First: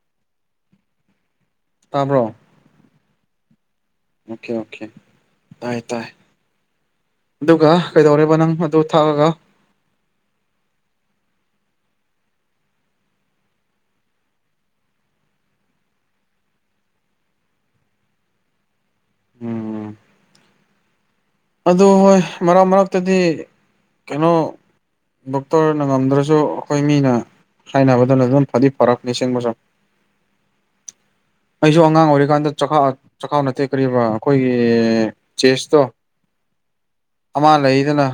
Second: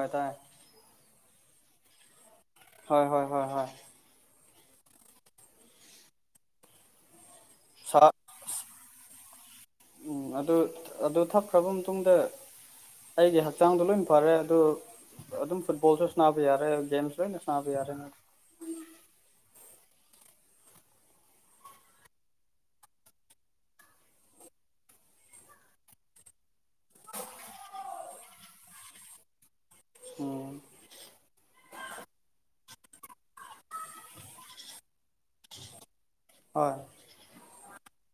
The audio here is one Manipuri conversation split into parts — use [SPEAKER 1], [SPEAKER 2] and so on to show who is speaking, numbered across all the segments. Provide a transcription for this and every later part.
[SPEAKER 1] ꯍꯣꯏ ꯇꯥꯏ
[SPEAKER 2] ꯇꯥꯕ꯭ꯔꯣ
[SPEAKER 1] ꯍꯣꯏ ꯍꯣꯏ ꯍꯣꯏ ꯍꯣꯏ
[SPEAKER 2] ꯑꯣꯀꯦ ꯑꯣꯀꯦ ꯇꯥꯏ ꯇꯥꯏ ꯑꯗꯨꯒ
[SPEAKER 1] ꯁꯥ
[SPEAKER 2] ꯀꯩꯗꯧꯔꯦꯔꯤꯕ ꯅꯪ ꯑꯗꯨ ꯊꯥꯛꯑꯒ
[SPEAKER 1] ꯎꯝ ꯑꯗꯨ ꯑꯗꯨ ꯊꯛꯈ꯭ꯔꯕ ꯃꯇꯨꯡꯗ ꯑꯩꯒꯤ ꯍꯛꯆꯥꯡꯗꯣ ꯂꯣꯏ ꯐꯔꯦ ꯑꯗꯨ ꯑꯗꯨ ꯑꯗꯨꯝ ꯐꯨꯠꯕꯣꯜꯁꯨ ꯁꯅꯥꯕ ꯌꯥꯔꯦ ꯁꯁꯨꯅ ꯁꯅꯥꯕ ꯌꯥꯔꯦ
[SPEAKER 2] ꯎꯝ ꯑꯗꯨ ꯍꯣꯏ ꯃꯔꯛ ꯃꯔꯛꯇꯗꯤ ꯀꯩꯅꯣ ꯗꯣꯛꯇꯔꯅ ꯉꯝꯗ꯭ꯔꯁꯨ ꯑꯩꯈꯣꯏ ꯃꯤꯅ ꯍꯥꯏꯅꯕꯗꯅ ꯑꯗꯨꯝ ꯐꯗꯤ ꯐꯔꯛꯄ ꯅꯤꯡ ꯆꯤꯡꯕꯁꯨ
[SPEAKER 1] ꯑꯣ
[SPEAKER 2] ꯑꯩꯁꯨ ꯑꯉꯥꯡ ꯑꯣꯏꯔꯤꯀꯥꯟꯗ ꯆꯈꯥꯎ ꯅꯠꯇꯦ ꯀꯔꯤꯕ ꯑꯩꯈꯣꯏꯒꯤ ꯆꯦꯁꯇꯣ
[SPEAKER 1] ꯍꯣꯏ
[SPEAKER 2] ꯑꯃ ꯂꯩꯗꯅ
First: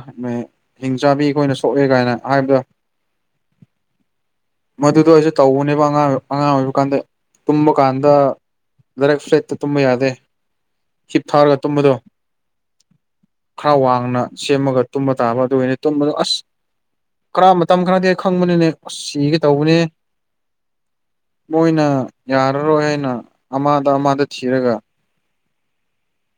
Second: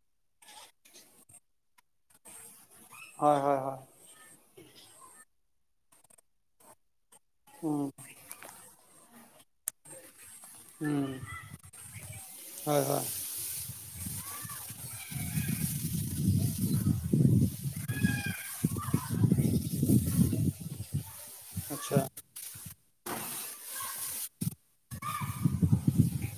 [SPEAKER 2] ꯍꯤꯡꯆꯥꯥꯕꯤ ꯑꯩꯈꯣꯏꯅ ꯁꯣꯛꯑꯦ ꯀꯥꯏꯅ ꯍꯥꯏꯕꯗ
[SPEAKER 1] ꯍꯣꯏ ꯍꯣꯏ ꯍꯣꯏ
[SPEAKER 2] ꯃꯗꯨꯗꯣ ꯑꯩꯁꯨꯦ ꯇꯧꯧꯕꯅꯦꯕ ꯑꯉꯥꯡ ꯑꯉꯥꯡ ꯑꯣꯏꯕ ꯀꯥꯟꯗ ꯇꯨꯝꯕ
[SPEAKER 1] ꯎꯝ
[SPEAKER 2] ꯀꯥꯟꯗ ꯔꯛ ꯐ꯭ꯂꯦꯠꯇ ꯇꯨꯝꯕ ꯌꯥꯗꯦ
[SPEAKER 1] ꯎꯝ
[SPEAKER 2] ꯍꯤꯞ ꯊꯥꯔꯒ ꯇꯨꯝꯕꯗꯣ
[SPEAKER 1] ꯍꯣꯏ ꯍꯣꯏ
[SPEAKER 2] ꯈꯔ ꯋꯥꯡꯅ ꯁꯦꯝꯃꯒ ꯇꯨꯝꯕ ꯇꯥꯕ ꯑꯗꯨ ꯑꯣꯏꯅꯤ ꯇꯨꯝꯕꯗꯣ ꯑꯁ ꯈꯔ ꯃꯇꯝ ꯈꯔꯗꯤ ꯈꯪꯕꯅꯤꯅꯦ ꯁꯤꯒꯦ ꯇꯧꯕꯅꯦ ꯃꯣꯏꯅ
[SPEAKER 1] ꯑꯠꯆꯥ
[SPEAKER 2] ꯌꯥꯔꯔꯣꯏ ꯍꯥꯏꯅ ꯑꯃꯗ ꯑꯃꯗ ꯊꯤꯔꯒ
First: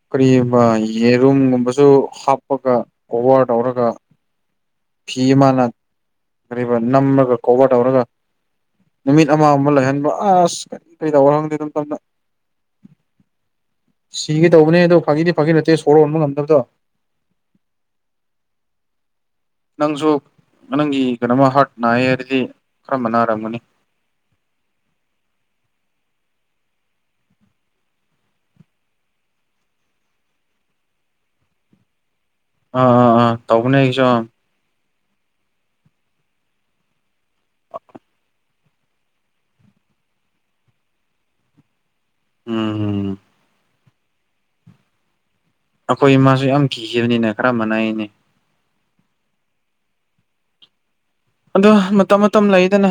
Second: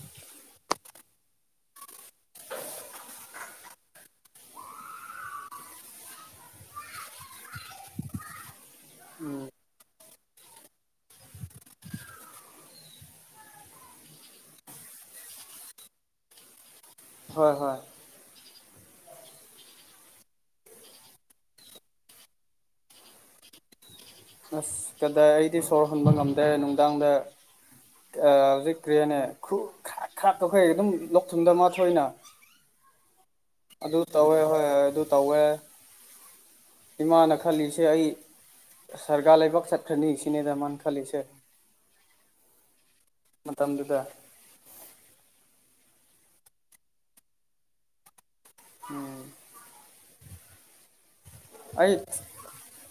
[SPEAKER 2] ꯀꯔꯤꯒꯨꯝꯕ ꯌꯦꯔꯨꯝꯒꯨꯝꯕꯁꯨ ꯍꯥꯞꯄꯒ ꯀꯣꯚꯔ ꯇꯧꯔꯒ ꯐꯤ ꯑꯃꯅ ꯀꯔꯤꯕ ꯅꯝꯃꯒ ꯀꯣꯚꯔ ꯇꯧꯔꯒ ꯅꯨꯃꯤꯠ
[SPEAKER 1] ꯎꯝ
[SPEAKER 2] ꯑꯃꯒ ꯑꯃ ꯂꯩꯍꯟꯕ ꯑꯁ ꯀꯔꯤ ꯀꯩꯗ ꯋꯥꯍꯪꯗꯦ ꯑꯗꯨꯝꯇꯝꯅ ꯁꯤꯒꯦ ꯇꯧꯕꯅꯦ ꯑꯗꯨ ꯐꯥꯒꯤꯗꯤ ꯐꯥꯒꯤ ꯅꯠꯇꯦ ꯁꯣꯔ ꯍꯣꯟꯕ ꯉꯝꯗꯕꯗꯣ
[SPEAKER 1] ꯍꯣꯏ ꯍꯣꯏ
[SPEAKER 2] ꯅꯪꯁꯨ ꯅꯪꯒꯤ ꯀꯩꯅꯣꯃ ꯍꯥꯔꯠ ꯅꯥꯏꯌꯦ ꯍꯥꯏꯔꯗꯤ ꯀꯔꯝꯕ ꯅꯥꯔꯝꯒꯅꯤ
[SPEAKER 1] ꯑꯁ ꯀꯗꯥꯏ ꯑꯩꯗꯤ ꯁꯣꯔ ꯍꯨꯣꯟꯕ ꯉꯝꯗ꯭ꯔꯦ ꯅꯨꯡꯗꯥꯡꯗ ꯍꯧꯖꯤꯛ ꯀꯔꯤꯅꯦ ꯈꯥꯛꯈꯩ ꯑꯗꯨꯝ ꯂꯧꯊꯨꯝꯗ ꯃꯥꯊꯣꯏꯅ
[SPEAKER 2] ꯑꯥ ꯑꯥ ꯑꯥ ꯇꯧꯕꯅꯦ ꯑꯩꯁꯨ
[SPEAKER 1] ꯍꯣꯏ ꯑꯗꯨ ꯇꯧꯋꯦ ꯏꯃꯥꯅ ꯈꯜꯂꯤꯁꯦ ꯑꯩ ꯁꯔꯒꯥ ꯂꯩꯕꯥꯛ ꯆꯦꯠ ꯈꯔꯅꯤ ꯏꯁꯤꯅꯦ ꯇꯔꯃꯥꯟ ꯈꯜꯂꯤꯁꯦ
[SPEAKER 2] ꯎꯝꯝ
[SPEAKER 1] ꯃꯇꯝ ꯃꯇꯝꯥꯡꯗꯨꯗ
[SPEAKER 2] ꯑꯩꯈꯣꯏ ꯏꯃꯥꯁꯨ ꯌꯥꯝ ꯀꯤꯈꯤꯕꯅꯤꯅ ꯈꯔ ꯃꯅꯥꯏꯅꯦ ꯑꯗꯣ
[SPEAKER 1] ꯑꯩ
[SPEAKER 2] ꯃꯇꯝ ꯃꯇꯝ ꯂꯩꯗꯅ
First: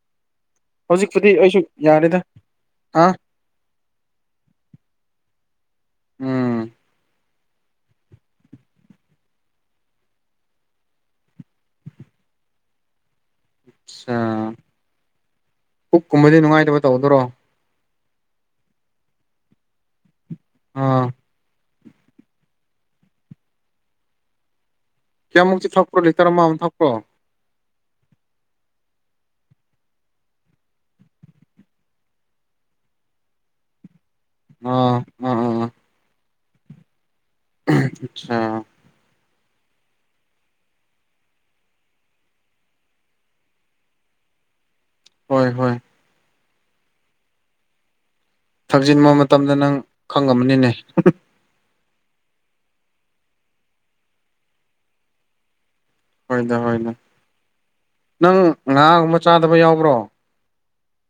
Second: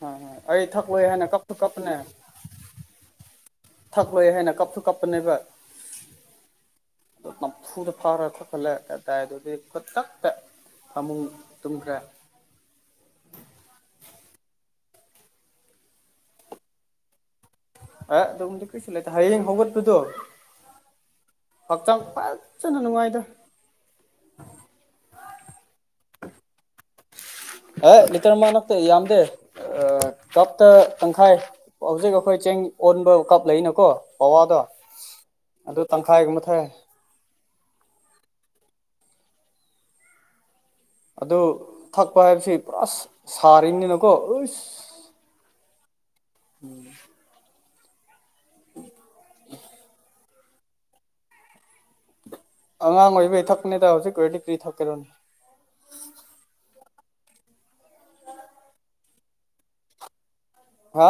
[SPEAKER 1] ꯍꯣꯏ ꯍꯣꯏ ꯑꯩ ꯊꯛꯂꯣꯏ ꯍꯥꯏꯅ
[SPEAKER 2] ꯍꯧꯖꯤꯛꯄꯨꯗꯤ
[SPEAKER 1] ꯀꯞꯁꯨ
[SPEAKER 2] ꯑꯩꯁꯨ
[SPEAKER 1] ꯀꯞꯄꯅꯦ
[SPEAKER 2] ꯌꯥꯔꯦꯗ ꯍꯥ
[SPEAKER 1] ꯊꯛꯂꯣꯏ ꯍꯥꯏꯅ ꯀꯥꯞꯊꯁꯨ ꯀꯥꯞꯄꯅꯦꯕ
[SPEAKER 2] ꯎꯝ
[SPEAKER 1] ꯅꯝꯐꯨꯗ ꯐꯥꯎꯔꯒꯠꯂꯦ ꯑꯗꯨꯗꯥꯏꯗꯨꯗꯤ ꯈꯨꯛꯇꯛꯇ ꯐꯃꯨꯡ ꯇꯨꯝꯈ꯭ꯔ
[SPEAKER 2] ꯑ ꯄꯨꯛ ꯀꯨꯝꯕꯗꯤ ꯅꯨꯡꯉꯥꯏꯇꯕ ꯇꯧꯗ꯭ꯔꯣ
[SPEAKER 1] ꯑ ꯑꯗꯨꯗ ꯀꯩꯁꯨ ꯂꯩꯦꯦ ꯍꯌꯦꯡ ꯍꯒꯠ ꯇꯨꯗꯣ
[SPEAKER 2] ꯑꯥ
[SPEAKER 1] ꯍꯛꯆꯥꯡ ꯐꯖꯅ ꯅꯨꯡꯉꯥꯏꯗ
[SPEAKER 2] ꯀꯌꯥꯃꯨꯛꯛꯇꯤ ꯊꯛꯄ꯭ꯔꯣ ꯂꯤꯇꯔ ꯑꯃꯃꯨꯛ ꯊꯛꯄ꯭ꯔꯣ
[SPEAKER 1] ꯍ ꯃꯤꯇꯔ ꯃꯥ ꯅꯛꯇꯦ ꯌꯥꯝꯗꯦ ꯀꯞꯇ ꯇꯪꯈꯥꯏ ꯍꯧꯖꯤꯛ ꯑꯩꯈꯣꯏ ꯆꯦꯡ ꯑꯣꯟꯕ ꯀꯞ ꯂꯩꯅꯀꯣ ꯄꯋꯥꯗꯣ
[SPEAKER 2] ꯑꯥ ꯑꯥ
[SPEAKER 1] ꯑꯗꯨ ꯇꯪꯈꯥꯏꯒ ꯃꯊꯥꯏ
[SPEAKER 2] ꯑꯆꯥ
[SPEAKER 1] ꯑꯗꯨ ꯊꯛꯄ ꯍꯥꯏꯕꯁꯤ ꯄꯨꯔꯥ ꯁꯥꯔꯤꯅꯤꯅꯀꯣ ꯑ
[SPEAKER 2] ꯍꯣꯏ ꯍꯣꯏ
[SPEAKER 1] ꯎꯝ
[SPEAKER 2] ꯊꯛꯖꯤꯟꯕ ꯃꯇꯝꯗ ꯅꯪ ꯈꯪꯉꯝꯃꯅꯤꯅꯦ
[SPEAKER 1] ꯑꯉꯥꯡ ꯑꯣꯏꯕꯩ ꯊꯛꯄꯅꯤꯗ ꯍꯧꯖꯤꯛꯀꯤ ꯑꯣꯏꯗꯤ ꯀ꯭ꯔꯤ ꯊꯛꯀꯔꯣꯅꯦ
[SPEAKER 2] ꯍꯣꯏꯅꯦ ꯍꯣꯏꯅꯦ ꯅꯪ ꯉꯥꯒꯨꯝꯕ ꯆꯥꯗꯕ ꯌꯥꯎꯕ꯭ꯔꯣ
[SPEAKER 1] ꯋꯥ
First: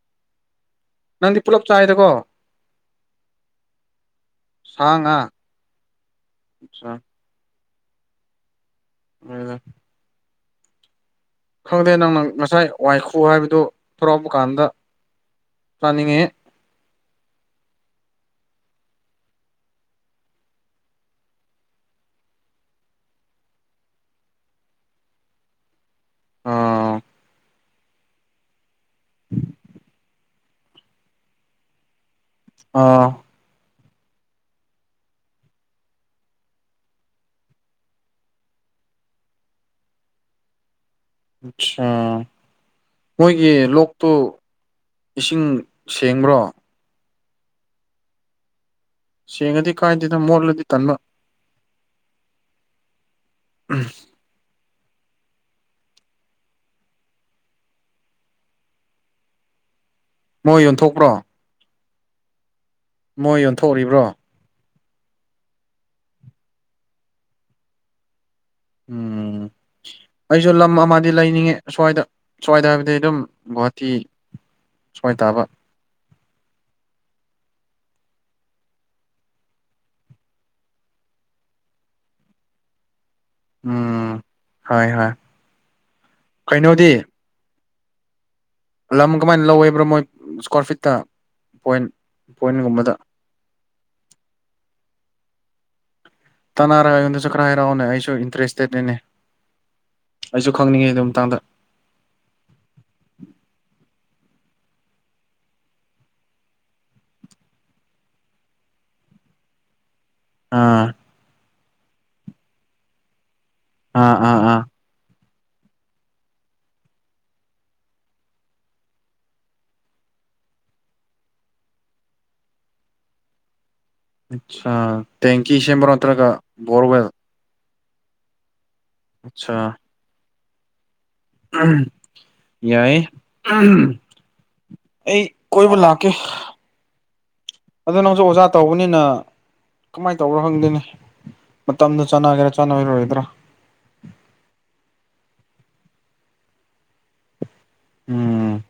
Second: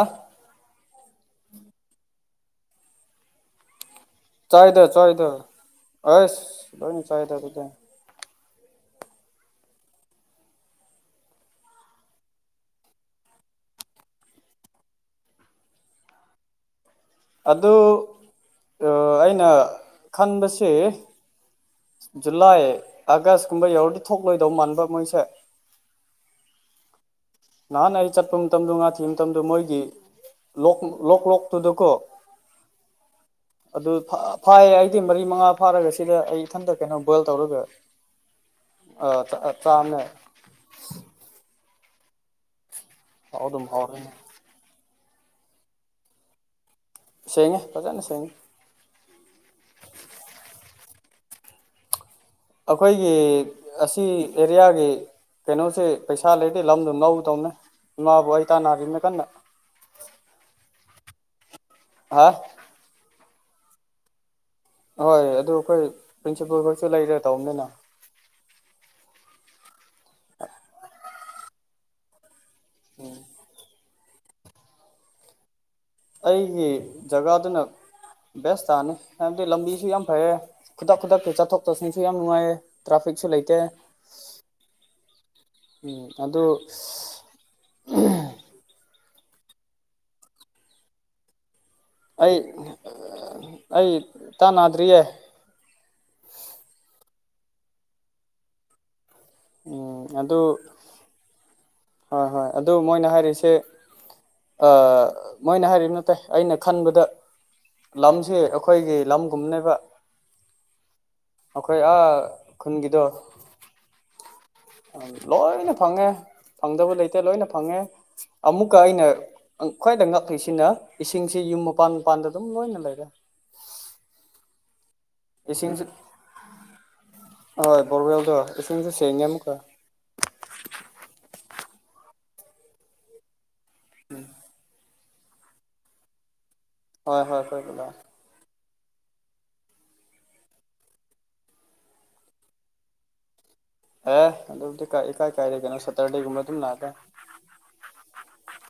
[SPEAKER 2] ꯅꯪꯗꯤ ꯄꯨꯂꯞ ꯆꯥꯏꯗꯀꯣ
[SPEAKER 1] ꯆꯥꯏꯗꯥ
[SPEAKER 2] ꯁꯥ ꯉꯥ
[SPEAKER 1] ꯆꯥꯏꯗ ꯍꯁ ꯂ ꯆꯥꯏꯗꯥ ꯇ
[SPEAKER 2] ꯍꯗ ꯈꯪꯗꯦ ꯅꯪꯅ ꯉꯁꯥꯏ ꯋꯥꯏꯈꯨ ꯍꯥꯏꯕꯗꯨ ꯊꯣꯔꯥꯎꯄ ꯀꯥꯟꯗ ꯔꯅꯤꯡꯉꯦ
[SPEAKER 1] ꯑꯗꯨ ꯑꯩꯅ ꯈꯟꯁ ꯖꯨꯂꯥꯏ ꯑꯥꯒꯁꯀꯨꯝꯕ ꯌꯧꯔꯗꯤ ꯊꯣꯛꯂꯣꯏꯗꯧ ꯃꯥꯟꯕ ꯃꯣꯏꯁꯦ
[SPEAKER 2] ꯑꯥ
[SPEAKER 1] ꯅꯍꯥꯟ ꯑꯩ ꯆꯠꯄ ꯃꯇꯝꯗꯣ ꯉꯥ ꯊꯤꯕ ꯃꯇꯝꯗꯣ ꯃꯣꯏꯒꯤ ꯂꯣꯛ ꯂꯣꯛ ꯂꯣꯛꯇꯨꯗꯀꯣ
[SPEAKER 2] ꯑꯥ
[SPEAKER 1] ꯑꯗꯨ ꯐꯥꯏꯌꯦ ꯑꯩꯗꯤ ꯃꯔꯤ ꯃꯉꯥ ꯐꯥꯔꯒ ꯁꯤꯗ ꯑꯩ ꯏꯊꯟꯇ ꯀꯩꯅꯣ ꯕꯣꯏꯜ ꯇꯧꯔꯒ ꯑ ꯆꯃꯦ
[SPEAKER 2] ꯑꯆꯥꯥ ꯃꯣꯏꯒꯤ
[SPEAKER 1] ꯑꯗꯨꯝ ꯍꯥꯎꯔꯅꯤ
[SPEAKER 2] ꯂꯣꯛꯇꯨ ꯏꯁꯤꯡ ꯁꯦꯡꯕ꯭ꯔꯣ
[SPEAKER 1] ꯁꯦꯡꯉꯦ ꯐꯖꯅ ꯁꯦꯡꯉꯦ
[SPEAKER 2] ꯁꯦꯡꯉꯗꯤ ꯀꯥꯏꯗꯦꯗ ꯃꯣꯠꯂꯗꯤ ꯇꯟꯕ
[SPEAKER 1] ꯑꯩꯈꯣꯏꯒꯤ ꯑꯁꯤ ꯑꯦꯔꯤꯌꯥꯒꯤ ꯀꯩꯅꯣꯁꯦ ꯄꯩꯁꯥ ꯂꯩꯇꯦ ꯂꯝꯗꯣ ꯉꯧ ꯇꯧꯅꯦ ꯏꯃꯥꯕꯨ ꯑꯩ ꯇꯥꯟꯅꯔꯤꯅꯦ ꯀꯟꯅ
[SPEAKER 2] ꯃꯣꯏ ꯌꯣꯟꯊꯣꯛꯄ꯭ꯔꯣ
[SPEAKER 1] ꯑ
[SPEAKER 2] ꯃꯣꯏ ꯌꯣꯟꯊꯣꯛꯔꯤꯕ꯭ꯔꯣ
[SPEAKER 1] ꯍꯣꯏ ꯑꯗꯨ ꯑꯩꯈꯣꯏ ꯄ꯭ꯔꯤꯟꯁꯤꯄꯜ ꯈꯔꯁꯨ ꯂꯩꯔ꯭ꯔꯦ ꯇꯧꯕꯅꯤꯅ
[SPEAKER 2] ꯎꯝ ꯑꯩꯁꯨ ꯂꯝ ꯑꯃꯗꯤ ꯂꯩꯅꯤꯡꯉꯦ ꯁꯁ꯭ꯋꯥꯏꯗ ꯁꯋꯥꯏ ꯇ ꯍꯥꯏꯕꯗꯤ ꯑꯗꯨꯝ ꯒꯨꯍꯥꯇꯤ ꯁ꯭ꯋꯥꯏ ꯇꯥꯕ
[SPEAKER 1] ꯑꯩꯒꯤ ꯖꯒꯥꯗꯨꯅ ꯕꯦꯁ ꯇꯥꯅꯤ ꯍꯥꯏꯕꯗꯤ ꯂꯝꯕꯤꯁꯨ ꯌꯥꯝ ꯐꯩꯌꯦ ꯈꯨꯗꯛ ꯈꯨꯗꯛꯀꯤ ꯆꯠꯊꯣꯛ ꯆꯠꯁꯤꯟꯁꯨ ꯌꯥꯝ ꯅꯨꯡꯉꯥꯏꯌꯦ ꯇ꯭ꯔꯥꯐꯤꯛ ꯁ ꯂꯩꯇꯦ
[SPEAKER 2] ꯎꯝ ꯍꯣꯏ ꯍꯣꯏ
[SPEAKER 1] ꯎ ꯑꯗꯨ
[SPEAKER 2] ꯀꯩꯅꯣꯗꯤ ꯂꯝ ꯀꯃꯥꯏꯅ ꯂꯧꯋꯦꯕ꯭ꯔꯣ ꯃꯣꯏ ꯏꯁꯀ꯭ꯋꯥꯔ ꯐꯤꯠꯇ ꯄꯣꯏꯟ
[SPEAKER 1] ꯑꯩ
[SPEAKER 2] ꯄꯣꯏꯟꯒꯨꯝꯕꯗ
[SPEAKER 1] ꯑꯩ ꯇꯅꯗ꯭ꯔꯤꯌꯦꯦ
[SPEAKER 2] ꯇꯅꯔꯒ ꯑꯩꯉꯣꯟꯗꯁꯨ ꯈꯔ ꯍꯥꯏꯔꯛꯑꯣꯅꯦ ꯑꯩꯁꯨ ꯏꯟꯇꯔꯦꯁꯇꯦꯠꯅꯤꯅꯦ
[SPEAKER 1] ꯎꯝ ꯑꯗꯨ
[SPEAKER 2] ꯑꯩꯁꯨ ꯈꯪꯅꯤꯡꯉꯤ ꯑꯗꯨ ꯃꯇꯥꯡꯗ
[SPEAKER 1] ꯍꯣꯏ ꯍꯣꯏ ꯑꯗꯨ ꯃꯣꯏꯅ ꯍꯥꯏꯔꯤꯁꯦ ꯃꯣꯏꯅ ꯍꯥꯏꯔꯤꯕ ꯅ ꯇꯥꯏ ꯑꯩꯅ ꯈꯟꯕꯗ ꯂꯝꯁꯤ ꯑꯩꯈꯣꯏꯒꯤ ꯂꯝꯒꯨꯝꯅꯦꯕ
[SPEAKER 2] ꯑꯥ
[SPEAKER 1] ꯑꯩꯈꯣꯏ ꯑꯥ ꯈꯨꯟꯒꯤꯗꯣ
[SPEAKER 2] ꯑꯥ ꯑꯥ ꯑꯥ
[SPEAKER 1] ꯂꯣꯏꯅ ꯐꯪꯉꯦ ꯐꯪꯗꯕ ꯂꯩꯇ ꯂꯣꯏꯅ ꯐꯪꯉꯦ ꯑꯃꯨꯛꯀ ꯑꯩꯅ ꯈ꯭ꯋꯥꯏꯗ ꯉꯛꯂꯤꯁꯤꯅ ꯏꯁꯤꯡꯁꯤ ꯌ ꯃꯄꯥꯟ ꯃꯄꯥꯟꯗ ꯑꯗꯨꯝ ꯂꯅ ꯂꯩꯔꯦ
[SPEAKER 2] ꯑꯆꯥ ꯇꯦꯡꯀꯤ
[SPEAKER 1] ꯏꯁꯤꯡꯁꯨ
[SPEAKER 2] ꯁꯦꯝꯕ꯭ꯔ ꯅꯠꯇ꯭ꯔꯒ ꯕꯣꯔ ꯋꯦꯜ
[SPEAKER 1] ꯍꯣꯏ ꯣꯔꯒꯦꯜꯗ ꯏꯁꯤꯡꯁꯨ ꯁ ꯌꯥꯝꯦꯝꯀ
[SPEAKER 2] ꯌꯥꯏꯦ ꯑꯩ ꯀꯣꯏꯕꯨꯂ ꯀ
[SPEAKER 1] ꯍꯣꯏ ꯍꯣꯏ ꯍꯣꯏꯒꯗꯥ
[SPEAKER 2] ꯇꯧꯕꯅꯤꯅ ꯀꯃꯥꯏꯅ ꯇꯧꯕꯣ ꯈꯪꯗꯣꯏꯅꯦ ꯃꯇꯝꯗ ꯆꯥꯟꯅꯒꯦꯔꯥ ꯆꯥꯅꯔꯣꯏꯒꯗ꯭ꯔꯥ
[SPEAKER 1] ꯑꯦ ꯑꯗꯨꯕꯨꯗꯤꯀꯥꯏ ꯀꯥꯏꯔꯦ ꯀꯩꯅꯣ ꯁꯇꯔꯗꯦꯒꯨꯝꯕ ꯑꯗꯨꯝ ꯂꯥꯛꯑꯀ
[SPEAKER 2] ꯎꯝ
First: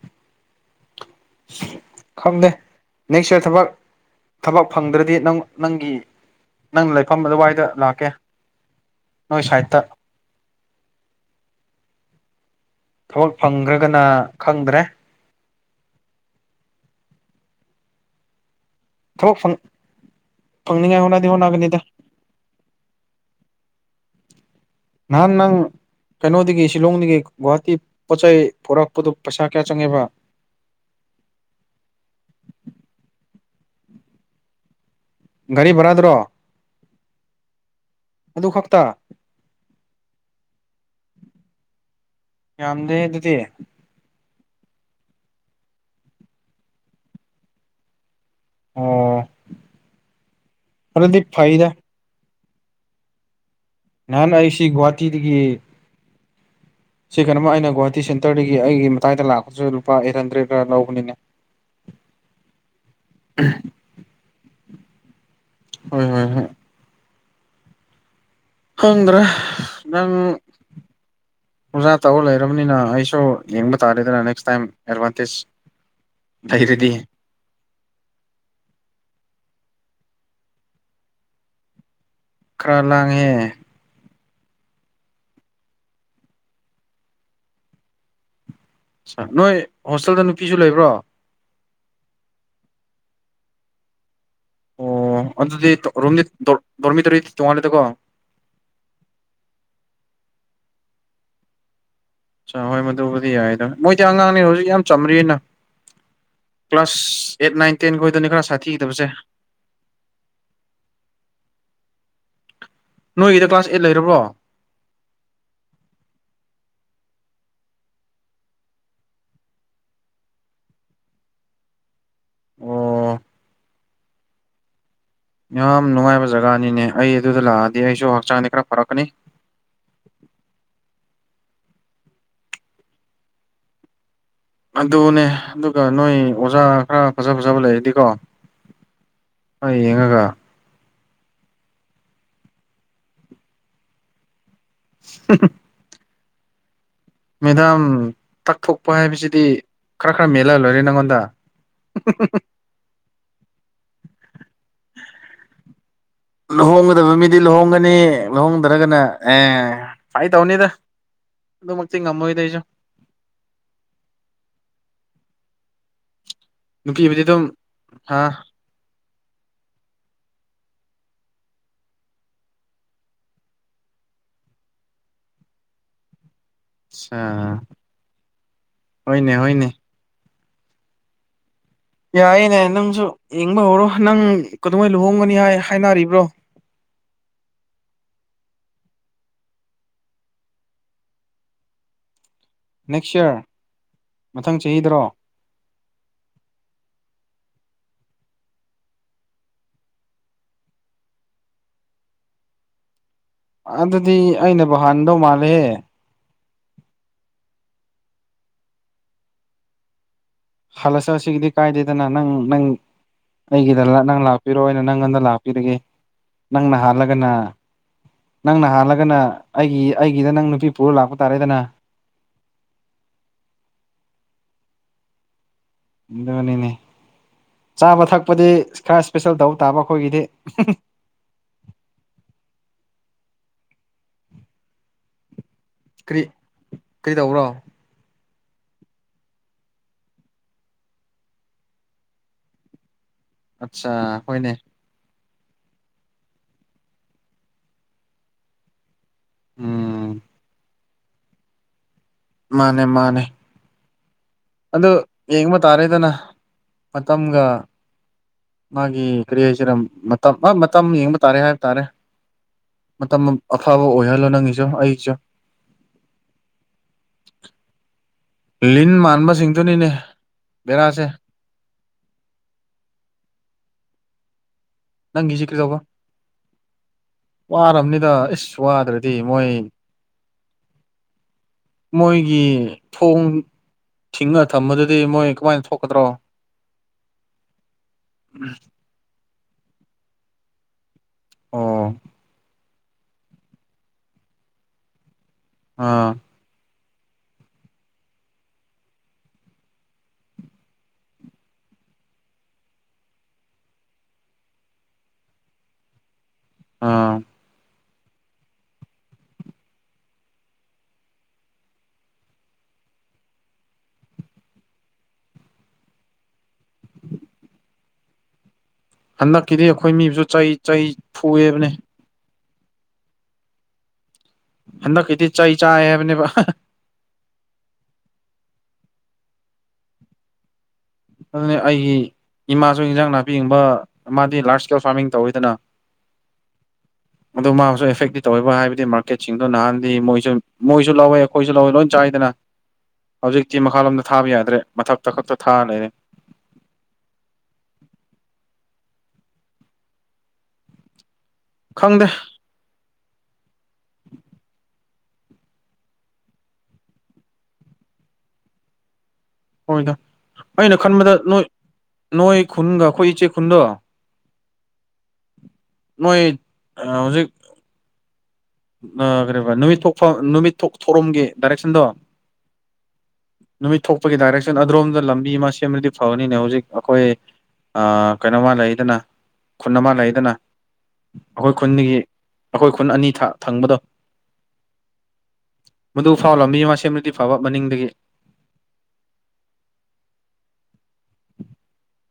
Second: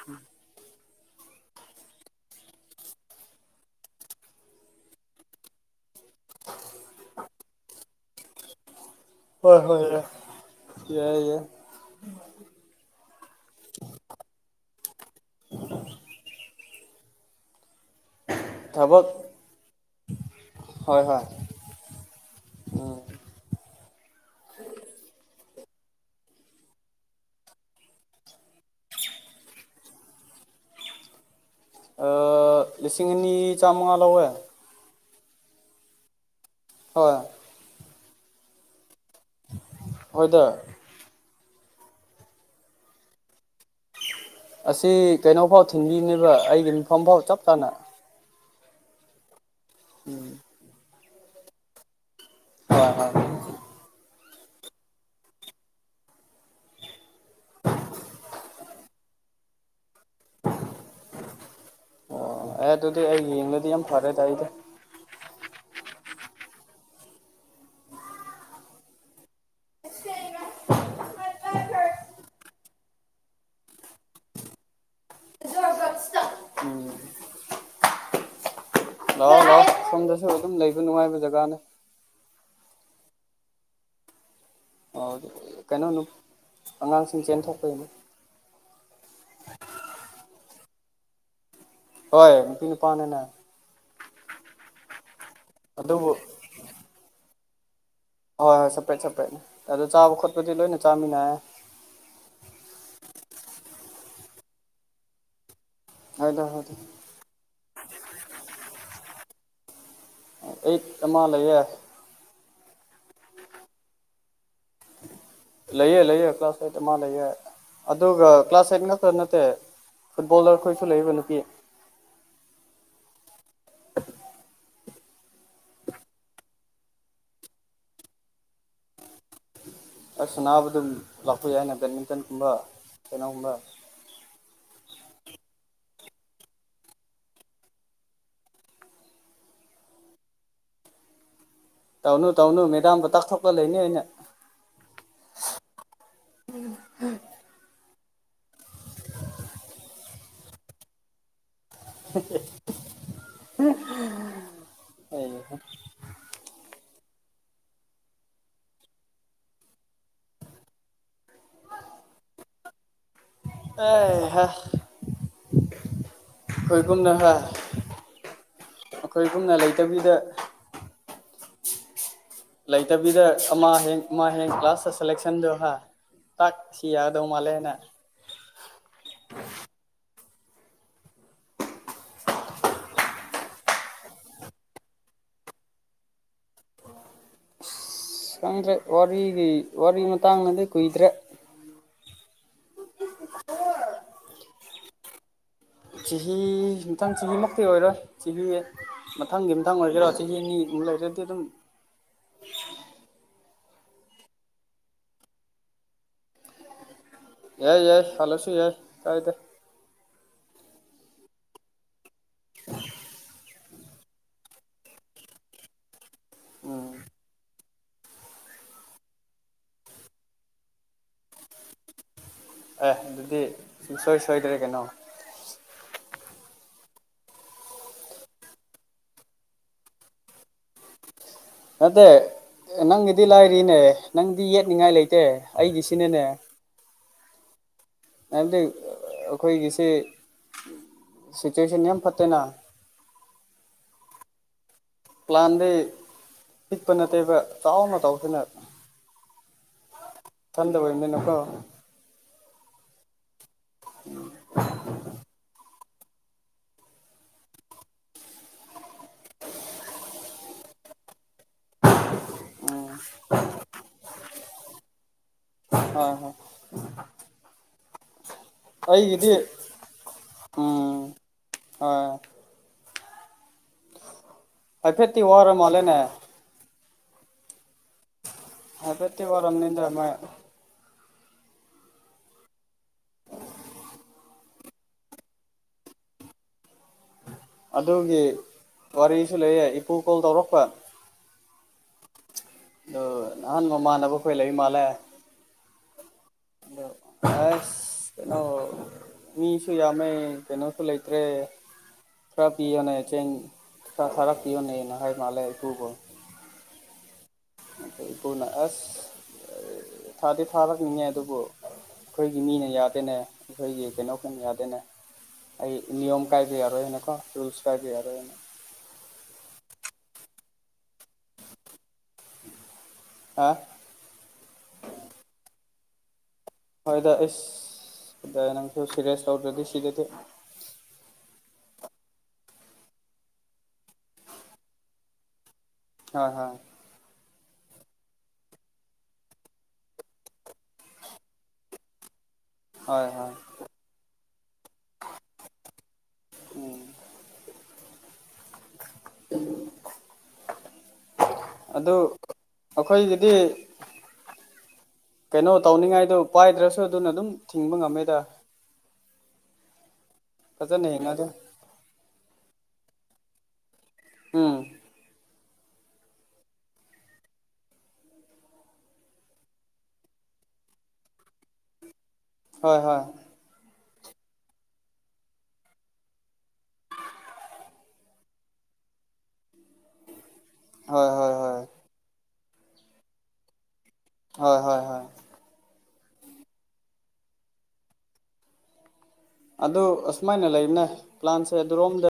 [SPEAKER 1] ꯎꯝ
[SPEAKER 2] ꯈꯪꯗꯦ ꯅꯦꯛꯁ ꯏꯌꯥꯔ ꯊꯕꯛ ꯊꯕꯛ ꯐꯪꯗ꯭ꯔꯗꯤ ꯅꯪ ꯅꯪꯒꯤ ꯅꯪ ꯂꯩꯐꯝ ꯑꯗꯨꯋꯥꯏꯗ ꯂꯥꯛꯀꯦ ꯅꯣꯏ
[SPEAKER 1] ꯍꯣꯏ
[SPEAKER 2] ꯁꯥꯏꯠꯇ
[SPEAKER 1] ꯍꯣꯏ ꯍ ꯌꯥꯏ ꯌꯥ
[SPEAKER 2] ꯊꯕꯛ ꯐꯪꯈ꯭ꯔꯒꯅ ꯈꯪꯗ꯭ꯔꯦ
[SPEAKER 1] [unintelligible]
[SPEAKER 2] ꯊꯕꯛ ꯐꯪ ꯐꯪꯅꯤꯡꯉꯥꯏ ꯍꯣꯠꯅꯗꯤ ꯍꯣꯠꯅꯒꯅꯤꯗ
[SPEAKER 1] ꯑ
[SPEAKER 2] ꯅꯪ ꯅꯪ ꯀꯩꯅꯣꯗꯒꯤ ꯁꯤꯂꯣꯡꯗꯒꯤ ꯒꯨꯍꯥꯇꯤ ꯄꯣꯠꯆ ꯆꯩ ꯄꯨꯣꯔꯛꯄꯗꯨ ꯄꯩꯁꯥ ꯀꯌꯥ ꯆꯪꯉꯦꯕ
[SPEAKER 1] ꯂꯤꯁꯤꯡ ꯑꯅꯤ ꯆꯥꯝꯃꯉꯥ ꯂꯧꯋꯦ
[SPEAKER 2] ꯒꯥꯔꯤ ꯚꯔꯥꯗ꯭ꯔꯣ
[SPEAKER 1] ꯍꯣꯏ
[SPEAKER 2] ꯑꯗꯨ ꯈꯛꯇ
[SPEAKER 1] ꯍꯣꯏꯗ
[SPEAKER 2] ꯌꯥꯗ ꯑꯗꯨꯗꯤꯌꯦ
[SPEAKER 1] ꯑꯁꯤ ꯀꯩꯅꯣꯐꯥꯎ ꯊꯤꯟꯕꯤꯅꯦꯕ ꯑꯩꯒꯤ ꯌꯐꯝ ꯐꯥꯎ ꯆꯞ ꯆꯥꯅ
[SPEAKER 2] ꯑꯣ
[SPEAKER 1] ꯎꯝ
[SPEAKER 2] ꯍꯗꯤ ꯐꯥꯏꯗ
[SPEAKER 1] ꯍ
[SPEAKER 2] ꯅꯍꯥꯟ ꯑꯩꯁꯤ ꯒꯨꯍꯥꯇꯤꯗꯒꯤ ꯁꯤ ꯀꯩꯅꯣꯃ ꯑꯩꯅ ꯒꯣꯍꯥꯇꯤ ꯁꯦꯟꯇꯔꯗꯒꯤ ꯑꯩꯒꯤ ꯃꯇꯥꯏꯗ ꯂꯥꯛꯄꯗꯨꯁꯨ ꯂꯨꯄꯥ ꯑꯩꯠ ꯍꯟꯗ꯭ꯔꯦꯗ ꯈꯔ ꯂꯧꯕꯅꯤꯅꯦ
[SPEAKER 1] ꯑꯣ ꯑꯦ ꯑꯗꯨꯗꯤ ꯑꯩ ꯌꯦꯡꯉꯗꯤ ꯌꯥꯝ ꯐꯔꯦ ꯇ ꯑꯩꯗꯤ
[SPEAKER 2] ꯍꯣꯏ ꯍꯣꯏ ꯍꯣꯏ ꯈꯪꯗ꯭ꯔꯥ ꯅꯪ ꯑꯣꯖꯥ ꯇꯥꯔ ꯂꯩꯔꯕꯅꯤꯅ ꯑꯩꯁꯨ ꯌꯦꯡꯕ ꯇꯥꯔꯦꯗꯅ ꯅꯦꯛꯁ ꯇꯥꯏꯝ ꯑꯦꯗꯚꯥꯟꯇꯦꯖ ꯐꯩꯗꯗꯤ
[SPEAKER 1] ꯎꯝ ꯂꯥꯛꯑꯣ ꯂꯥꯛꯑꯣ ꯁꯣꯝꯗꯁꯨ ꯑꯗꯨꯝ ꯂꯩꯕ ꯅꯨꯡꯉꯥꯏꯕ ꯖꯒꯥꯅꯦ
[SPEAKER 2] ꯈꯔ ꯂꯥꯡꯉꯦ
[SPEAKER 1] ꯀꯩꯅꯣꯅꯨ ꯑꯉꯥꯡꯁꯤꯡ ꯆꯦꯟꯊꯣꯛꯄꯒꯤꯅꯤ
[SPEAKER 2] ꯅꯣꯏ ꯍꯣꯁꯇꯦꯜꯗ ꯅꯨꯄꯤꯁꯨ ꯂꯩꯕ꯭ꯔꯣ
[SPEAKER 1] ꯍꯣꯏ ꯅꯨꯄꯤ ꯅꯨꯄꯥꯅꯅ
[SPEAKER 2] ꯑꯣ ꯑꯗꯨꯗꯤ
[SPEAKER 1] ꯑꯗꯨꯕꯨ
[SPEAKER 2] ꯔꯣꯝꯗꯤ ꯗꯣꯔꯃꯤ ꯇꯧꯔꯤꯗꯤ ꯇꯣꯡꯉꯜꯂꯦꯗꯀꯣ
[SPEAKER 1] ꯍꯣꯏ ꯍꯣꯏ ꯁꯄꯔꯦꯠ ꯁꯄꯔꯦꯠ ꯑꯗꯨꯗꯣ ꯆꯥꯕ ꯈꯣꯠꯄꯗꯤ ꯂꯣꯏꯅ ꯆꯥꯃꯤꯟꯅꯔꯦ
[SPEAKER 2] ꯑ ꯍꯣꯏ ꯃꯗꯨꯕꯨꯗꯤ ꯌꯥꯏꯗ ꯃꯣꯏꯗꯤ ꯑꯉꯥꯡꯅꯦ ꯍꯧꯖꯤꯛ ꯌꯥꯝ ꯆꯝꯔꯤꯅ
[SPEAKER 1] ꯍꯣꯏꯗ ꯍꯣꯏꯗ
[SPEAKER 2] ꯀ꯭ꯂꯥꯁ ꯑꯦꯠ ꯅꯥꯏꯟ ꯇꯦꯟꯒꯤ ꯑꯣꯏꯗꯣꯏꯅꯤ ꯈꯔ ꯁꯥꯊꯤꯒꯗꯕꯁꯦ
[SPEAKER 1] ꯑꯩꯠ ꯑꯃ ꯂꯩꯌꯦꯦ
[SPEAKER 2] ꯅꯣꯏꯒꯤꯗ ꯀ꯭ꯂꯥꯁ ꯑꯦꯠ ꯂꯩꯔꯕ꯭ꯔꯣ
[SPEAKER 1] ꯂꯩꯌꯦꯦ ꯂꯩꯌꯦꯦ ꯀ꯭ꯂꯥꯁ ꯑꯩꯠ ꯑꯃ ꯂꯩꯌꯦꯦ ꯑꯗꯨꯒ ꯀ꯭ꯂꯥꯁ ꯑꯩꯠ ꯉꯥꯛꯛꯇ ꯅꯠꯇꯦ ꯐꯨꯠꯕꯣꯂꯔ ꯑꯩꯈꯣꯏꯁꯨ ꯂꯩꯔꯤꯕ ꯅꯨꯄꯤ
[SPEAKER 2] ꯑꯣ ꯌꯥꯝ ꯅꯨꯡꯉꯥꯏꯕ ꯖꯒꯥꯅꯤꯅꯦ ꯑꯩ ꯑꯗꯨꯗ ꯂꯥꯛꯑꯗꯤ ꯑꯩꯁꯨ ꯍꯛꯆꯥꯡꯗꯤ ꯈꯔ ꯐꯔꯛꯀꯅꯤ
[SPEAKER 1] ꯑꯁ ꯅꯥꯕ ꯑꯗꯨꯝ ꯂꯥꯛꯄ ꯌꯥꯏꯩꯅ ꯕꯦꯠꯃꯤꯟꯇꯟꯒꯨꯝꯕ ꯀꯩꯅꯣꯒꯨꯝꯕ
[SPEAKER 2] ꯑꯗꯨꯅꯦ ꯑꯗꯨꯒ ꯅꯣꯏ ꯑꯣꯖꯥ ꯈꯔ ꯐꯖ ꯐꯖꯕ ꯂꯩꯔꯗꯤꯀꯣ ꯑ ꯌꯦꯉꯀ
[SPEAKER 1] ꯇꯧꯅꯨ ꯇꯧꯅꯨ ꯃꯦꯗꯥꯝ ꯄꯇ ꯈꯧꯀ ꯂꯩꯅꯦ ꯑꯩꯅ
[SPEAKER 2] [inaudible]
[SPEAKER 1] ꯎꯝ
[SPEAKER 2] ꯃꯦꯗꯥꯝ ꯇꯛꯊꯣꯛꯄ ꯍꯥꯏꯕꯁꯤꯗꯤ ꯈꯔ ꯈꯔ ꯃꯦꯜꯍꯜꯂꯣꯏꯔꯦ ꯅꯪꯉꯣꯟꯗ
[SPEAKER 1] ꯑꯣ
[SPEAKER 2] ꯐꯗꯕ ꯃꯤꯗꯤ ꯂꯨꯍꯣꯡꯒꯅꯤ ꯂꯨꯍꯣꯡꯗ꯭ꯔꯒꯅ ꯑꯦ ꯐꯥꯏ ꯇꯧꯅꯤꯗ ꯑꯗꯨ ꯃꯛꯇ ꯊ ꯉꯝꯃꯣꯏꯗꯦꯁ
[SPEAKER 1] ꯑꯦ ꯍ ꯑꯩꯈꯣꯏꯒꯨꯝꯅ
[SPEAKER 2] ꯅꯨꯄꯤꯕꯨꯗꯤ ꯑꯗꯨꯝ ꯍꯥ
[SPEAKER 1] ꯑꯩꯈꯣꯏꯒꯨꯝꯅ ꯂꯩꯇꯕꯤꯗ ꯂꯩꯇꯕꯤꯗ ꯑꯃ ꯍꯦꯟ ꯑꯃ ꯍꯦꯡ ꯀ꯭ꯂꯥꯁꯇ ꯁꯦꯂꯦꯛꯁꯟꯗꯣ ꯍꯥꯏ ꯇꯥꯛ
[SPEAKER 2] ꯑꯠꯁꯥ
[SPEAKER 1] ꯁꯤꯌꯥꯗꯧ ꯃꯥꯂꯦꯅ
[SPEAKER 2] ꯍꯅꯦ ꯍꯅꯦ ꯌꯥꯏꯌꯦꯦꯅꯦ ꯅꯪꯁꯨ ꯌꯦꯡꯕ ꯍꯧꯔꯣ ꯅꯪ ꯀꯗꯉꯩ ꯂꯨꯍꯣꯡꯒꯅꯤ ꯍꯥꯏ ꯍꯥꯏꯅꯔꯤꯕ꯭ꯔꯣ
[SPEAKER 1] ꯑ ꯈꯪꯗ꯭ꯔꯦ ꯋꯥꯔꯤꯒꯤ ꯋꯥꯔꯤ ꯃꯇꯥꯡꯅꯗꯤ ꯀꯨꯏꯗ꯭ꯔꯦ
[SPEAKER 2] ꯅꯦꯛꯁ ꯌꯔ ꯃꯊꯪ ꯆꯍꯤꯗꯔꯣ
[SPEAKER 1] ꯆꯍꯤ ꯃꯊꯪ ꯆꯍꯤꯃꯨꯛꯇꯤ ꯑꯣꯏꯔꯣꯏ ꯆꯍꯤ ꯃꯊꯪꯒꯤ ꯃꯊꯪ ꯑꯣꯏꯒꯦꯔꯥ ꯆꯍꯤ ꯑꯅꯤꯃꯨꯛ ꯂꯔꯗꯤ ꯑꯗꯨꯝ
[SPEAKER 2] ꯑꯗꯨꯗꯤ ꯑꯩꯅꯕꯨ ꯍꯥꯟꯗꯧ ꯃꯥꯜꯂꯦꯍꯦ
[SPEAKER 1] ꯌꯥꯏ ꯌꯥꯏ ꯐꯂꯁꯨ ꯌꯥꯏ ꯀꯥꯏ ꯇ
[SPEAKER 2] ꯍꯜꯂꯁ ꯑꯁꯤꯒꯤꯗꯤ ꯀꯥꯏꯗꯦꯗꯅ ꯅꯪ ꯅꯪ ꯑꯩꯒꯤꯗ ꯅꯪ ꯂꯥꯛꯄꯤꯔꯣ ꯑꯩꯅ ꯅꯪꯉꯣꯟꯗ ꯂꯥꯛꯄꯤꯔꯒꯦ ꯅꯪꯅ
[SPEAKER 1] ꯎꯝ
[SPEAKER 2] ꯍꯥꯜꯂꯒꯅ ꯅꯪ ꯅꯍꯜꯂꯒꯅ ꯑꯩꯒꯤ ꯑꯩꯒꯤꯗ ꯅꯪ ꯅꯨꯄꯤ ꯄꯨꯔ ꯂꯥꯛꯄ ꯇꯥꯔꯦꯗꯅ
[SPEAKER 1] ꯑꯦ ꯑꯗꯨꯗꯤ ꯁꯨꯡꯁꯣꯏ ꯁꯣꯏꯗ꯭ꯔꯦ ꯀꯩꯅꯣ
[SPEAKER 2] ꯏ ꯃꯅꯤꯅꯦ ꯆꯥꯕ ꯊꯛꯄꯗꯤ ꯈꯔ ꯏꯁꯄꯦꯁꯦꯜ ꯇꯧ ꯇꯥꯕ ꯑꯩꯈꯣꯏꯒꯤꯗꯤ
[SPEAKER 1] ꯅꯠꯇꯦ ꯅꯪꯒꯤꯗꯤ ꯂꯥꯏꯔꯤꯅꯦ ꯅꯪꯗꯤ ꯌꯦꯠꯅꯤꯉꯥꯏ ꯂꯩꯇꯦ ꯑꯩꯒꯤꯁꯤꯅꯅꯦ
[SPEAKER 2] ꯀꯩꯗꯧꯕꯔꯣ
[SPEAKER 1] ꯃꯔꯝꯗꯤ ꯑꯩꯈꯣꯏꯒꯤꯁꯦ ꯁꯤꯆꯨꯋꯦꯁꯟ ꯌꯥꯝ ꯐꯠꯇꯦꯅ
[SPEAKER 2] ꯑꯆꯥ ꯍꯣꯏꯅꯦ
[SPEAKER 1] ꯄ꯭ꯂꯥꯟꯗꯩ ꯍꯤꯛꯄ ꯅꯠꯇꯦꯕ ꯆꯥꯎꯅ ꯇ ꯆꯥꯎꯁꯤꯅ
[SPEAKER 2] ꯎꯝ
[SPEAKER 1] ꯅꯅ ꯀꯣ
[SPEAKER 2] ꯃꯥꯅꯦ ꯃꯥꯅꯦ
[SPEAKER 1] ꯎꯝ
[SPEAKER 2] ꯑꯗꯨ ꯌꯦꯡꯕ ꯇꯥꯔꯦꯗꯅ ꯃꯇꯝꯒ ꯃꯥꯒꯤ ꯀꯔꯤ ꯍꯥꯏꯁꯤꯔ ꯃꯇꯝ ꯃꯇꯝ ꯌꯦꯡꯕ ꯇꯥꯔꯦ ꯍꯥꯏꯕ ꯇꯥꯔꯦ ꯃꯇꯝ ꯑꯐꯕ ꯑꯣꯏꯍꯜꯂꯣ ꯅꯪꯒꯤꯁꯨ ꯑꯩꯁꯨ
[SPEAKER 1] ꯎꯝ
[SPEAKER 2] ꯂꯤꯟ ꯃꯥꯟꯕꯁꯤꯡꯗꯨꯅꯤꯅꯦ ꯕꯦꯔꯥꯁꯦ
[SPEAKER 1] ꯑ ꯍꯥꯏꯐꯦꯠꯇꯤ
[SPEAKER 2] ꯅꯪꯒꯤꯁꯤ
[SPEAKER 1] ꯋꯥꯔ
[SPEAKER 2] ꯀꯩꯗꯧꯕ
[SPEAKER 1] ꯃꯥꯜꯂꯦꯅꯦ
[SPEAKER 2] ꯋꯥꯔꯕꯅꯤꯗ ꯏꯁꯁ ꯋꯥꯗ꯭ꯔꯗꯤ
[SPEAKER 1] ꯍꯥꯏꯐꯦꯠꯇꯤ
[SPEAKER 2] ꯃꯣꯏ
[SPEAKER 1] ꯋꯥꯔꯝꯅꯤꯗ ꯃꯣꯏ
[SPEAKER 2] ꯃꯣꯏꯒꯤ ꯊꯣꯡ ꯁꯤꯡꯅ ꯊꯝꯕꯗꯨꯗꯤ ꯃꯣꯏ ꯀꯃꯥꯏꯅ ꯊꯣꯛꯀꯗ꯭ꯔꯣ
[SPEAKER 1] ꯑꯗꯨꯒꯤ ꯋꯥꯔꯤꯁꯨ ꯂꯩꯌꯦꯦ ꯏꯄꯨ ꯀꯣꯜ ꯇꯧꯔꯛꯄ
[SPEAKER 2] ꯑꯥ
[SPEAKER 1] ꯑꯗꯣ ꯅꯍꯥꯟ ꯃꯃꯥꯟꯅꯕ ꯍꯣꯏꯂꯛ ꯏ ꯃꯥꯥꯜꯂꯦ
[SPEAKER 2] ꯑꯥ
[SPEAKER 1] ꯣꯁꯩꯅꯣ ꯃꯤꯁꯨ ꯌꯥꯝꯃꯦ ꯀꯩꯅꯣꯁꯨ ꯂꯩꯇ꯭ꯔꯦ ꯐꯔꯥꯞꯌꯅꯤꯩ ꯆ ꯈꯔꯥꯞꯌꯅꯤꯩ ꯅꯈꯥꯏ ꯃꯥꯂꯦ ꯏꯀꯨꯒꯣ
[SPEAKER 2] ꯑꯥ
[SPEAKER 1] ꯏꯄꯕꯨꯅ ꯑꯁ ꯊꯥꯗꯤ ꯊꯥꯔꯛꯅꯤꯡꯉꯦ ꯑꯗꯨꯕꯨ ꯑꯩꯈꯣꯏꯒꯤ ꯃꯤꯅ ꯌꯥꯗꯦꯅꯦ ꯑꯩꯈꯣꯏꯒꯤ ꯀꯩꯅꯣꯈꯅ ꯌꯥꯗꯦꯅꯦ ꯑꯩ ꯅꯤꯣꯝ ꯀꯥꯏꯗ ꯌꯥꯔꯣꯏꯅꯀꯣ ꯔꯨꯜꯁ ꯀꯥꯏꯗ ꯌꯥꯔꯣꯏꯅ
[SPEAKER 2] ꯍꯟꯗꯛꯀꯤꯗꯤ ꯑꯩꯈꯣꯏ ꯃꯤꯕꯨꯁꯨ ꯆꯩ ꯆꯩ ꯐꯨꯑꯕꯅꯦ
[SPEAKER 1] ꯍꯥ
[SPEAKER 2] ꯑꯗ ꯀꯗꯤ ꯆꯏ ꯆꯥꯕꯅꯦ
[SPEAKER 1] ꯍꯣꯏꯗ ꯏꯁ ꯁꯤꯗ ꯅꯪꯁꯨ ꯁꯤꯦꯔꯤꯁ ꯇꯧꯗꯒꯦ ꯁꯤꯗꯗꯤ
[SPEAKER 2] ꯑꯗꯨꯅꯦ ꯑꯩꯒꯤ ꯏꯃꯥꯁꯨ ꯏꯟꯖꯥꯡ ꯅꯥꯄꯤꯒꯨꯝꯕ ꯃꯥꯗꯤ ꯂꯥꯔꯖ ꯏꯁꯀꯦꯜ ꯐꯥꯔꯃꯤꯡ ꯇꯧꯋꯤꯗꯅ
[SPEAKER 1] ꯍ ꯍ
[SPEAKER 2] ꯑꯗꯨ ꯃꯥꯁꯨ ꯑꯦꯐꯦꯛꯇꯤ ꯇꯧꯋꯦꯕ ꯍꯥꯏꯕꯗꯤ ꯃꯥꯔꯀꯦꯠꯁꯤꯡꯗꯣ ꯅꯍꯥꯟꯗꯤ ꯃꯣꯏꯁꯨ ꯃꯣꯏꯁꯨ ꯂꯧꯋꯦ ꯑꯩꯈꯣꯏꯁꯨ ꯂꯧꯋꯦ ꯂꯣꯏ ꯆꯥꯏꯗꯅ
[SPEAKER 1] ꯍꯣꯏ ꯍꯣꯏ
[SPEAKER 2] ꯍꯧꯖꯤꯛꯇꯤ ꯃꯈꯥꯂꯣꯝꯗ ꯊꯥꯕ ꯌꯥꯗ꯭ꯔꯦ ꯃꯊꯛꯇ ꯈꯞꯛꯇ ꯊꯥꯅꯅꯦ
[SPEAKER 1] ꯑꯗꯨ
[SPEAKER 2] ꯈꯪꯗꯦ
[SPEAKER 1] ꯑꯩꯈꯣꯏꯒꯤꯗꯤ ꯀꯩꯅꯣ ꯇꯧꯅꯤꯡꯉꯥꯏꯗꯣ ꯄꯥꯏꯗ꯭ꯔꯁꯨ ꯑꯗꯨꯅ ꯑꯗꯨꯝ ꯊꯤꯡꯕ ꯉꯝꯃꯦꯗ
[SPEAKER 2] ꯍꯣꯏꯗ ꯑꯩꯅ
[SPEAKER 1] ꯐꯖꯅ
[SPEAKER 2] ꯈꯟꯕꯗ
[SPEAKER 1] ꯍꯤꯡꯉꯗꯤ
[SPEAKER 2] ꯅꯣꯏ ꯅꯣꯏ ꯈꯨꯟꯒ ꯑꯩꯈꯣꯏ ꯏꯆꯦ ꯈꯨꯟꯗꯣ
[SPEAKER 1] ꯑꯥ
[SPEAKER 2] ꯅꯣꯏ ꯍꯧꯖꯤꯛ ꯀ ꯅꯨꯃꯤꯠ ꯅꯨꯃꯤꯠ ꯊꯧꯔꯝꯒꯤ ꯗꯥꯏꯔꯦꯛꯁꯟꯗꯣ
[SPEAKER 1] ꯍꯣꯏ ꯍꯣꯏ
[SPEAKER 2] ꯅꯨꯃꯤꯠ ꯊꯣꯛꯄꯒꯤ ꯗꯥꯏꯔꯦꯛꯁꯟ ꯑꯗꯔꯣꯝꯗ ꯂꯝꯕꯤ ꯑꯃ ꯁꯦꯝꯅꯗꯤ ꯐꯕꯅꯤꯅꯦ ꯍꯧꯖꯤꯛ ꯑꯩꯈꯣꯏ ꯑ ꯀꯩꯅꯣꯝꯃ ꯂꯩꯗꯅ ꯈꯨꯟ ꯑꯃ ꯂꯩꯗꯅ
[SPEAKER 1] ꯍꯣꯏ ꯍꯣꯏ
[SPEAKER 2] ꯑꯩꯈꯣꯏ
[SPEAKER 1] ꯍꯣꯏ
[SPEAKER 2] ꯈꯨꯟꯒꯤ ꯑꯩꯈꯣꯏ ꯈꯨꯟ ꯑꯅꯤ ꯊꯪꯕꯗꯣ
[SPEAKER 1] ꯍꯣꯏ ꯍꯣꯏ ꯍꯣꯏ
[SPEAKER 2] ꯃꯗꯨ ꯐꯥꯎ ꯂꯝꯕꯤ ꯑꯃ ꯁꯦꯝꯂꯗꯤ ꯐꯕ ꯃꯅꯤꯡꯗꯒꯤ
[SPEAKER 1] ꯑꯗꯨ ꯑꯁꯨꯃꯥꯏꯅ ꯂꯩꯕꯅꯦ ꯄ꯭ꯂꯥꯟꯁꯦ ꯑꯗꯨꯔꯣꯝꯗ